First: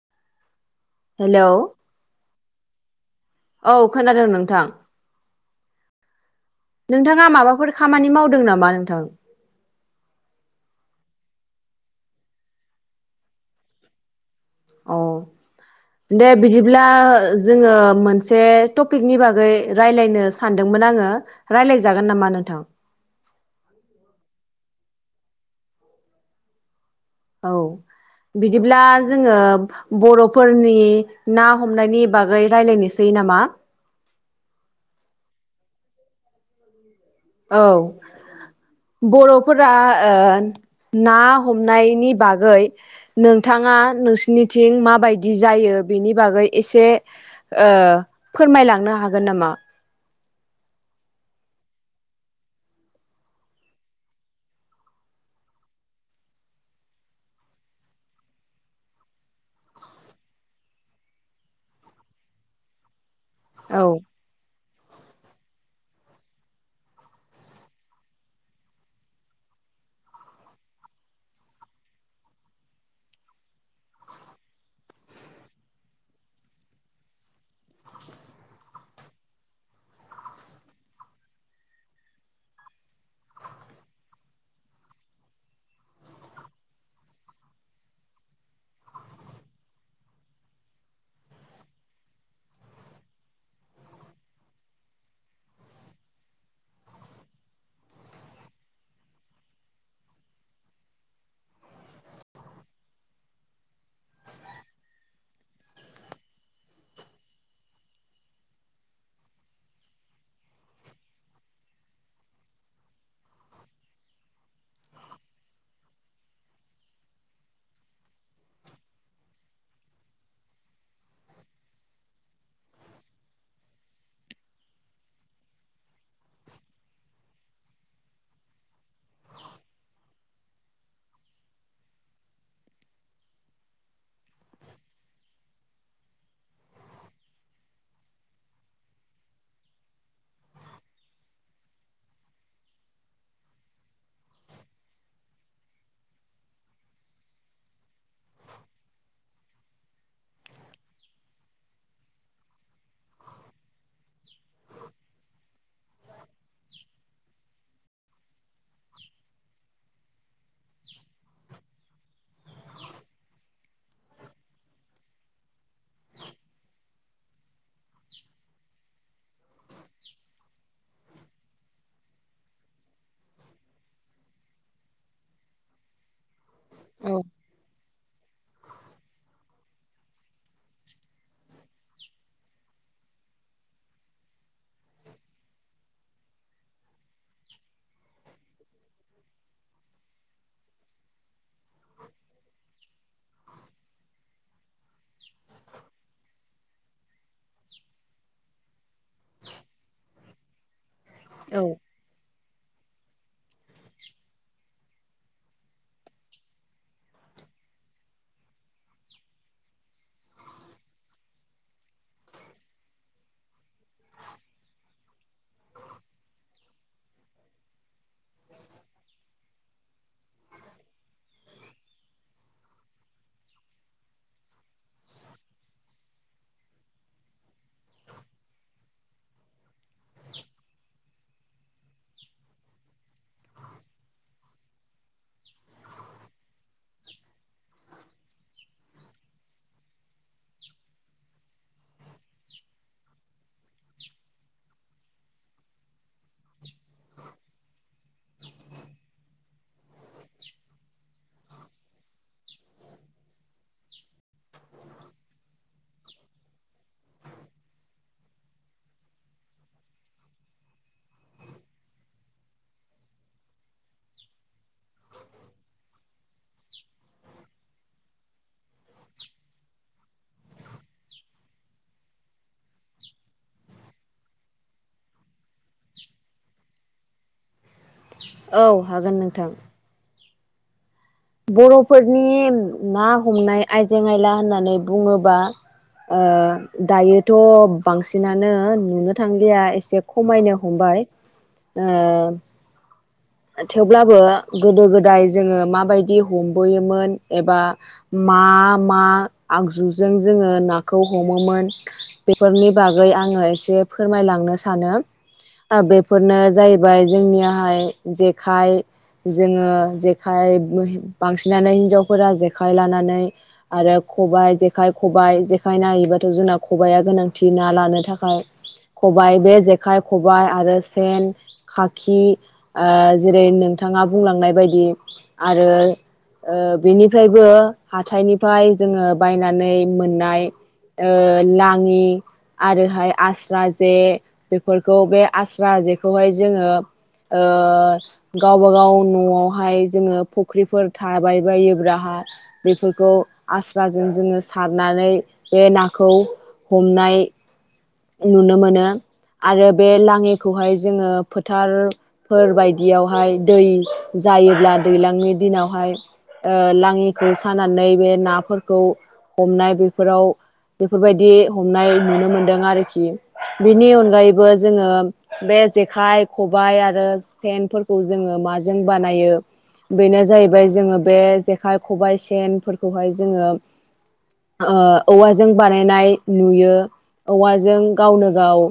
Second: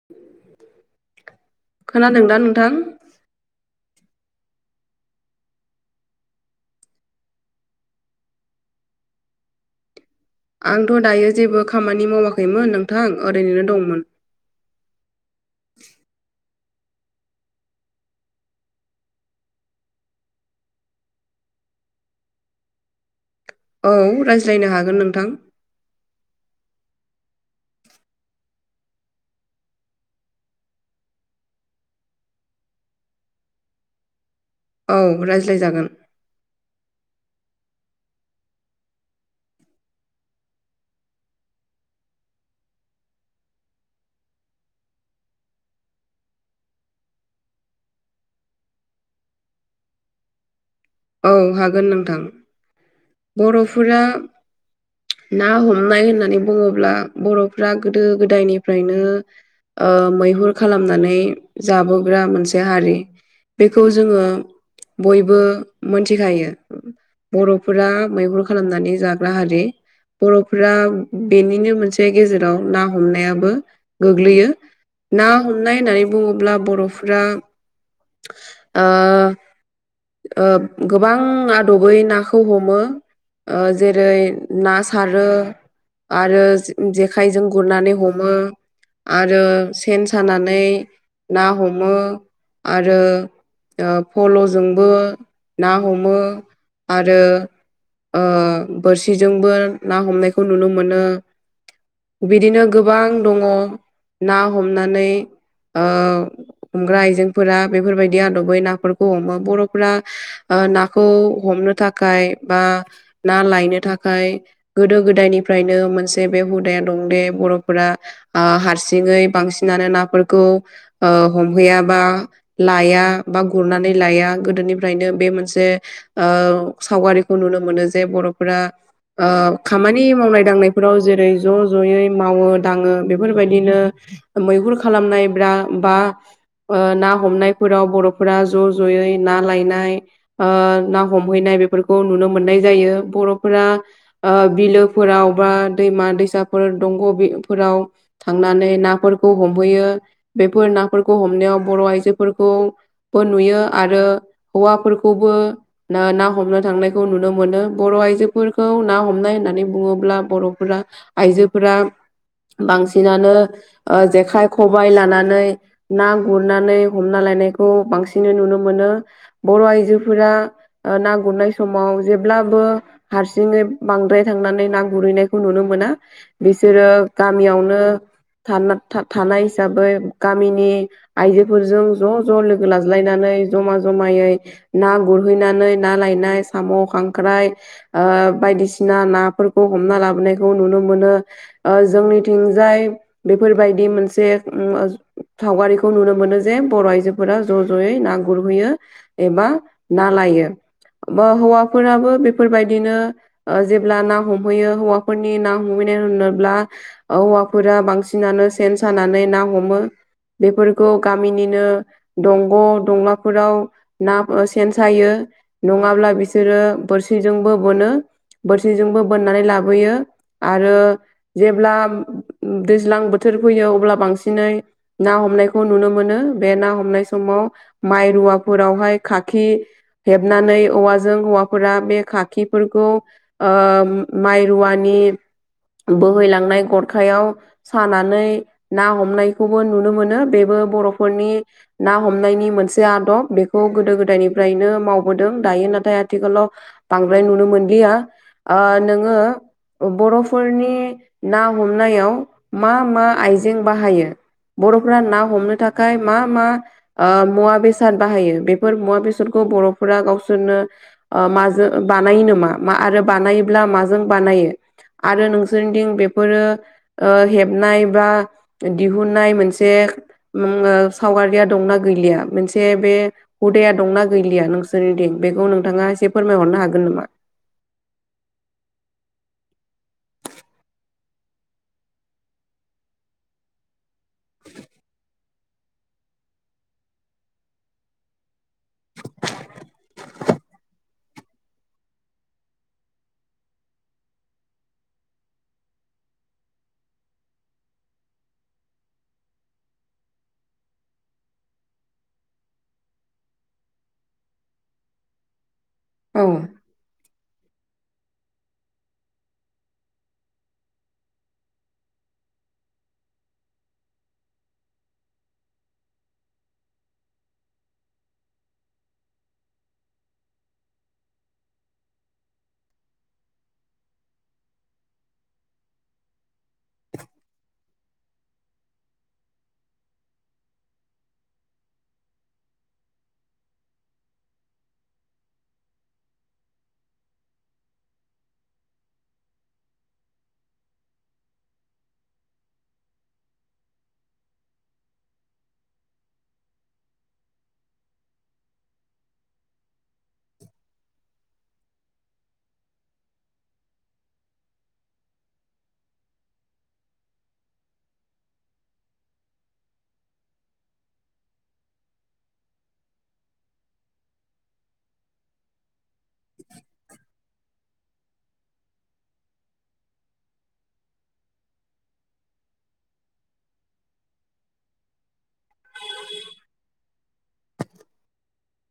[inaudible] Hello खोनादोंना नोंथां औ खोनादों नोंथां नोंथाङा माबाफोर खामानि मावदों नामा नोंथां आंथ दायो जेबो खामानि मावाखैमोन नोंथां ओरैनोनो दंमोन अ दे बिदिब्ला जोङो मोनसे टपिकनि बागै रायलायनो सानदोंमोन आङो रायज्लायजागोन नामा नोंथां औ रायज्लायनो हागोन नोंथां औ बिदिब्ला जोङो बर'फोरनि ना हमनायनि बागै रायज्लायनोसै नामा औ रायज्लायजागोन औ बर'फोरा ना हमनायनि बागै नोंथाङा नोंसिनिथिं माबायदि जायो बेनि बागै एसे ओ फोरमायलांनो हागोन नामा औ हागोन नोंथां बर'फोरा ना हमनाय होननानै बुङोब्ला बर'फ्रा गोदो गोदायनिफ्रायनो ओ मैहुर खालामनानै जाबोग्रा मोनसे हारि बेखौ औ जोङो बयबो मोनथिखायो बर' फोरा मैहुर खालामनानै जाग्रा हारि बर'फोरा बेनिनो मोनसे गेजेराव ना हमनायाबो गोग्लैयो ना हमनाय होननानै बुङोब्ला बर'फोरा ओ ओ गोबां आदबै नाखौ खौ हमो ओ जेरै ना सारो आरो जेखाइजों गुरनानै हमो आरो सेन सानानै ना हमो आरो। ओ फल'जोंबो ना हमो आरो ओ बोरसिजोंबो ना हमनायखौ नुनो मोनो। बिदिनो गोबां दङ ना हमनानै। ओ हमग्रा आइजेंफोरा बेफोरबायदि आदबै नाफोरखौ हमो बर'फोरा नाखौ हमनो थाखाय बा ना लायनो थाखाय। गोदो गोदायनिफ्रायनो मोनसे बे हुदाया दं दे बर'फोरा ओ हारसिङै बांसिनानो नाफोरखौ ओ हमहैयाबा। लाया बा गुरनानै लाया गोदोनिफ्रायनो बे मोनसे ओ सावगारिखौ नुनो मोनो जे बर'फोरा ओ खामानि मावनाय दांनायफोराव जेरै ज' ज'यै मावो दाङो बेफोरबायदिनो। मैहुर खालामनाय ब्रा बा ना हमनायफोराव बर'फोरा ज' ज'यै ना लायनाय ओ ना हमहैनाय बेफोरखौ नुनो मोननाय जायो बर'फोरा ओ बिलोफोराव बा दैमा दैसाफोर दंग'फोराव थांनानै नाफोरखौ हमहैयो बेफोर नाफोरखौ हमनायाव बर' आइजोफोरखौ बो नुयो आरो हौवाफोरखौबो ना हमनो थांनायखौ नुनो मोनो बर' आइजोफोरखौ ना हमनाय होननानै बुङोब्ला बर'फोरा। आइजोफोरा बांसिनानो ओ जेखाइ खबबाय लानानै ना गुरनानै हमना लायनायखौ बांसिनै नुनो मोनो। बर' आइजोफोरा ओ ना गुरनाय समाव जेब्लाबो हारसिङै बांद्राय थांनानै ना गुरहैनायखौ नुनो मोना। बिसोरो औ गामियावनो थानाय हिसाबै गामिनि आइजोफोरजों ज' ज' लोगो लाज्लायनानै जमा जमायै। ना गुरहैनानै ना लायनाय साम' खांख्राइ ओ बायदिसिना नाफोरखौ हमना लाबोनायखौ नुनो मोनो। ओ जोंनिथिंजाय बेफोरबायदि मोनसे सावगारिखौ नुनो मोनो जे बर' आइजोफोरा ज' ज'यै ना गुरहैयो। एबा ना लायो बा औ हौवाफोराबो बेफोरबायदिनो जेब्ला ना हमहैयो हौवाफोरनि ना हमहैनाय होनोब्ला। हौवाफोरा बांसिनानो सेन सानानै ना हमो। बेफोरखौ गामिनिनो दंग' दंलाफोराव ना सेन सायो। नङाब्ला बिसोरो बोरसिजोंबो बोनो बोरसिजोंबो बोननानै लाबोयो आरो जेब्ला दैज्लां बोथोर फैयो अब्ला बांसिनै ना हमनायखौ नुनो मोनो बे ना हमनाय समाव माइ रुवाफोरावहाय खाखि हेबनानै खखा जों हौवाफोरा बे खाखिफोरखौ ओ माइ रुवानि बोहैलांनाय गरखायाव सानानै ना हमनायखौबो नुनो मोनो बेबो बर'फोरनि ना हमनायनि मोनसे आदब बेखौ गोदो गोदायनिफ्रायनो मावबोदों दायो नाथाय आथिखालाव बांद्राय नुनो मोनलिया ओ नोङो बर'फोरनि ना हमनायाव मा मा आइजें बाहायो बर'फोरा ना हमनो था खाय मा मा ओ मुवा बेसाद बाहायो बेफोर मुवा बेसादखौ बर'फोरा गाव सोरनो ओ माजों बानायो नामा आरो बानायोब्ला माजों बानायो आरो नोंसोरनिथिं बेफोरो ओ हेबनाय बा दिहुननाय मोनसे उम ओ सावगारिया दंना गैलिया मोनसे बे हुदाया दंना गैलिया नोंसोरनि दिं बेखौ नोंथाङा एसे फोरमायहरनो हागोन नामा औ हागोन नोंथां बर'फोरनि ना हमनाय आइजें आयला होननानै बुङोबा ओ दायोथ' बांसिनानो नुनो थांलिया एसे खमायनो हमबाय ओ थेवब्लाबो गोदो गोदाय जोङो माबायदि हमबोयोमोन एबा मा मा आगजुजों जोङो नाखौ हमोमोन बेफोरनि बागै आङो एसे फोरमायलांनो सानो ओ औ बेफोरनो जाय बाय जोंनियाहाय जेखाइ जोङो जेखाइ बांसिनानो हिनजावफोरा जेखाइ लानानै आरो खबायाइ जेखाइ खबाइ जेखाइ नायैबाथ' जोंना खबाइआ गोनांथि ना लानो थाखाय खबाइ बे जेखाइ खबाइ आरो सेन खाखि जेरै नोंथाङा बुंलांनाय बायदि आरो ओ बेनिफ्रायबो हाथाइनिफ्राय जोङो बायनानै मोननाय ओ लाङि आरोहाय आस्रा जे बेफोरखौ बे आस्रा जेखौहाय जोङो ओ गावबा गाव न'आवहाय जोङो फुख्रिफोर थाबाय बायोब्लाहा बेफोरखौ आस्राजों जोङो सारनानै बे नाखौ हमनाय नुनो मोनो आरो बे लाङिखौहाय जोङो फोथार फोरबायदियावहाय दै जायोब्ला दैज्लांनि दिनावहाय ओ लाङिखौ सानानै बे नाफोरखौ हमनाय बेफोराव बेफोरबायदि हमनाय नुनो मोन्दों आरो खि बिनि अनगायैबो जोङो बे जेखाइ खबाइ आरो सेनफोर खौ जोङो माजों बानायो। बेनो जाहैबाय जोङो बे जेखाइ खबाइ सेनफोरखौहाय जोङो ओ औवाजों बानायनाय नुयो औवाजों जों गावनो गाव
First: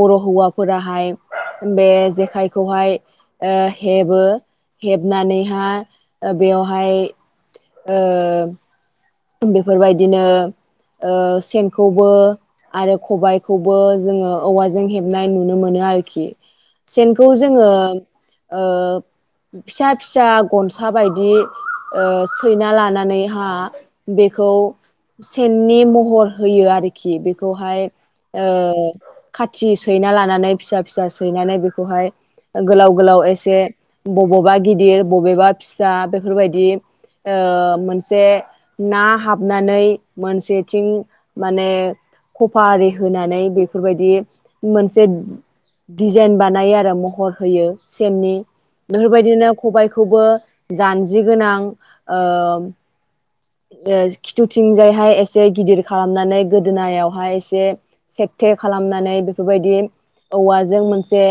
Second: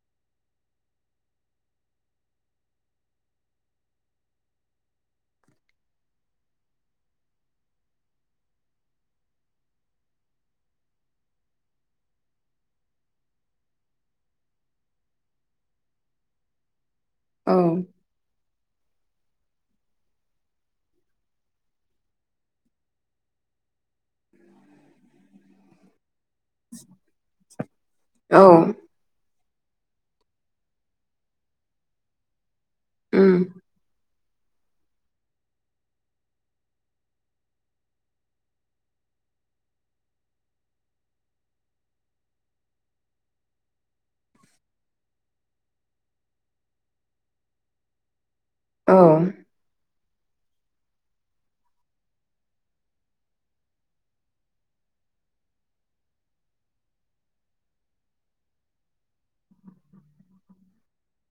बर' हौवाफोराहाय बे जेखाइखौहाय ओ हेबो हेबनानैहाय बेवहाय ओ बेफोरबायदिनो ओ सेनखौबो आरो खबबायखौबो जोङो औवाजों हेबनाय नुनो मोनो आरोखि सेनखौ औ जोङो ओ फिसा फिसा गनसा बायदि ओ सैना लानानैहा बेखौ सेननि महर होयो आरोखि बेखौहाय ओ खाथि सैना लानानै फिसा फिसा सैनानै बेखौहाय गोलाव गोलाव उम एसे बबेबा गिदिर बबेबा फिसा बेफोरबायदि ओ मोनसे ना हाबनानै मोनसेथिं माने कफा आरि होनानै बेफोरबायदि मोनसे दिजाइन बानायो आरो महर होयो सेननि औ बेफोरबायदिनो खबायखौबो जानजि गोनां ओ ओ खिथुथिंजायहाय एसे गिदिर खालामनानै गोदोनायावहाय एसे सेकथे खालामनानै बेफोरबायदि औवाजों मोनसे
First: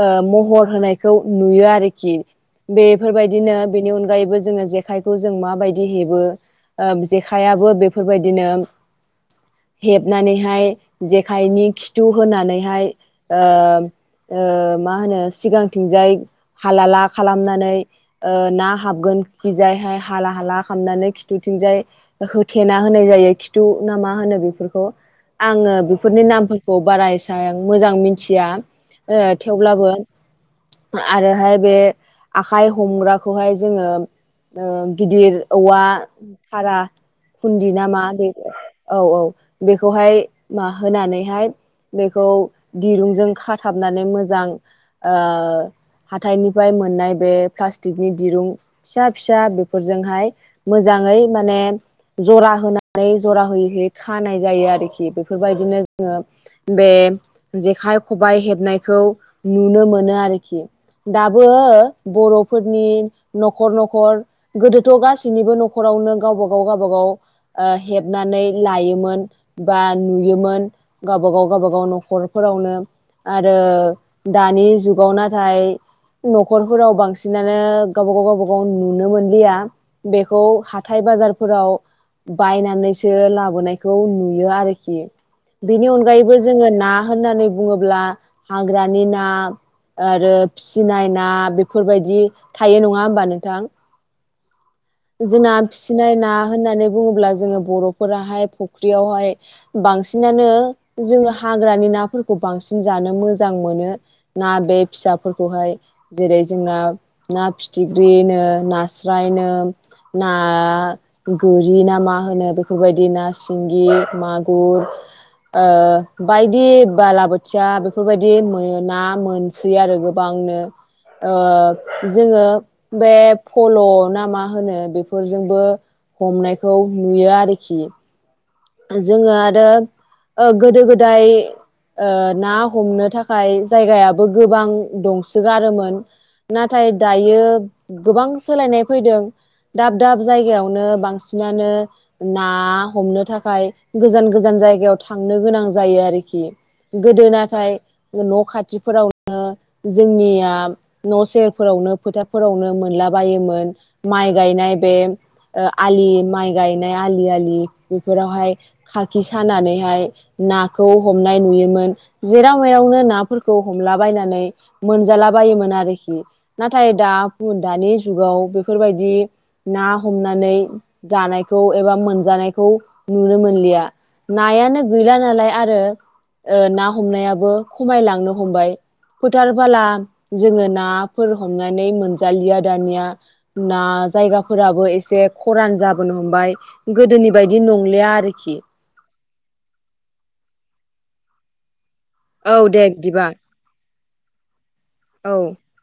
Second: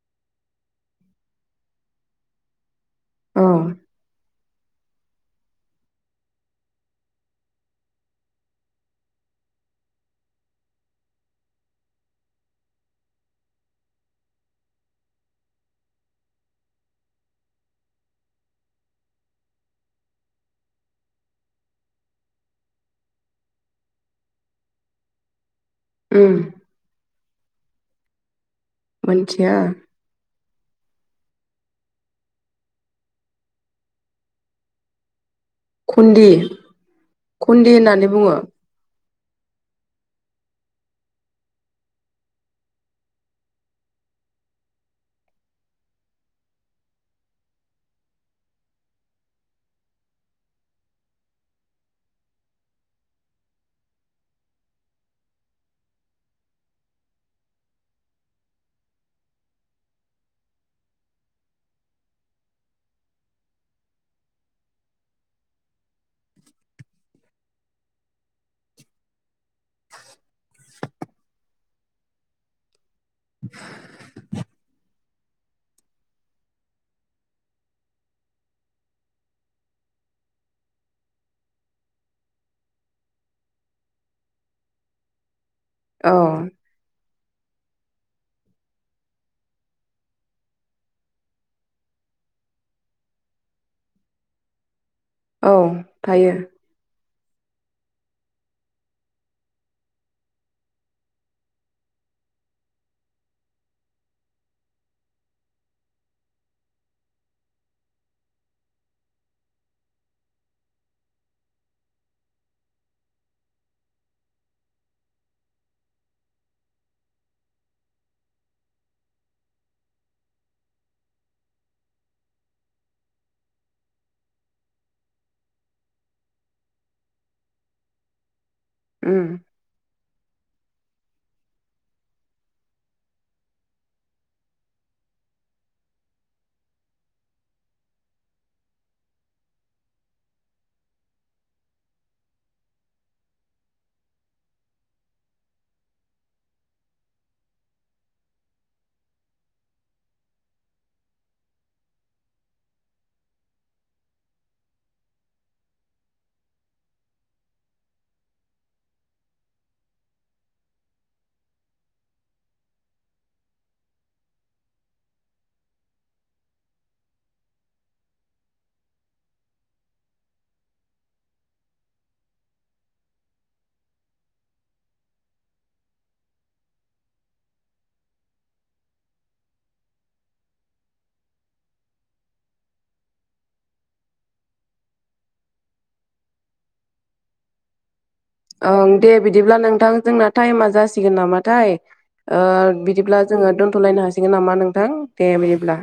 ओ महर होनायखौ नुयो आरोखि औ बेफोरबायदिनो बेनि अनगायैबो जोङो जेखाइखौ जों माबायदि हेबो ओ जेखायाबो बेफोरबायदिनो हेबनानैहाय जेखाइनि खिथु होनानैहाय ओ ओ मा होनो सिगांथिंजाय हालाला खालामनानै ओ ना हाबगोन खिजायहाय हाला हाला खालामनानै खिथुथिंजाय होथेना होनाय जायो खिथु ना मा होनो बेफोरखौ आङो बेफोरनि उम नामफोरखौ बारा एसां मोजां मिथिया ओ मोनथिया थेवब्लाबो आरोहाय बे आखाइ हमग्राखौहाय जोङो ओ गिदिर औवा खुन्दि भारा खुन्दि नामा होननानै बे बुङो औ औ बेखौहाय मा होनानैहाय बेखौ दिरुंजों खाथाबनानै मोजां ओ हाथाइनिफ्राय मोननाय बे प्लास्टिकनि दिरुं फिसा फिसा बेफोरजोंहाय मोजाङै माने जरा होनानै जरा होयै होयै खानाय जायो आरोखि बेफोरबायदिनो जोङो बे जेखाइ खबाइ हेबनायखौ नुनो मोनो आरोखि दाबो बर'फोरनि न'खर न'खर गोदोथ' गासिनिबो नखर फोरावनो गावबा गाव गावबा गाव ओ हेबनानै लायोमोन बा नुयोमोन ओ गावबागाव गावबागाव न'खरफोरावनो आरो दानि जुगाव नाथाय न'खरफोराव बांसिनानो गावबा गाव गावबा गाव नुनो मोनलिया खौ हाथाय बाजारफोराव बायनानैसो लाबोनायखौ नुयो आरोखि बेनि औ अनगायैबो जोङो ना होननानै बुङोब्ला हाग्रानि ना आरो फिसिनाय ना बेफोरबायदि थायो नङा होमबा नोंथां जोंहा औ फिसिनाय ना थायो होननानै बुङोब्ला जोङो बर'फोराहाय फुख्रियावहाय बांसिनानो जोङो हाग्रानि नाफोरखौ बांसिन जानो मोजां मोनो ना बे फिसाफोरखौहाय जेरै जोंना ना फिथिख्रिनो नास्रायनो ना गोरि ना मा होनो बेफोरबायदि ना सिंगि मागुर ओ बायदि बालाबोथिया बेफोरबायदि मोन ना मोनसो होयो आरो गोबांनो ओ जोङो बे फल' नामा होनो बेफोरजोंबो हमनायखौ नुयो आरोखि उम जोङो आरो गोदो गोदाय ओ ना हमनो थाखाय जायगायाबो गोबां दंसोगारोमोन नाथाय दायो गोबां सोलायनाय फैदों दाब दाब जायगायावनो बांसिनानो ना हमनो थाखाय थाखाय गोजान गोजान जायगायाव थांनो गोनां जायो आरोखि गोदो नाथाय न' खाथिफोरावनो जोंनिया न' सेरफोरावनो फोथारफोरावनो मोनला बायोमोन माइ गायनाय बे आलि माइ गायनाय आलि आलि बेफोरावहाय खाखि सानानैहाय नाखौ हमनाय नुयोमोन जेराव मेरावनो नाफोरखौ हमलाबायनानै मोनजाला बायोमोन आरोखि नाथाय दा दानि जुगाव बेफोरबायदि ना हमनानै जानायखौ एबा मोनजानायखौ नुनो मोनलिया। नायानो गैला नालाय आरो ओ ना हमनायाबो खमायलांनो हमबाय फोथारबोला जोङो नाफोर हमनानै मोनजालिया दानिया ना जायगाफोराबो एसे खरान जाबोनो हमबाय गोदोनि बायदि नं- लिया आरोखि ओं दे बिदिब्ला नोंथां जोंना टाइमा जासिगोन नामाथाय ओ औ दे बिदिब्ला बिदिबा जोङो दोन्थ'लायनो हासिगोन नामा नोंथां दे औ बिदिब्ला।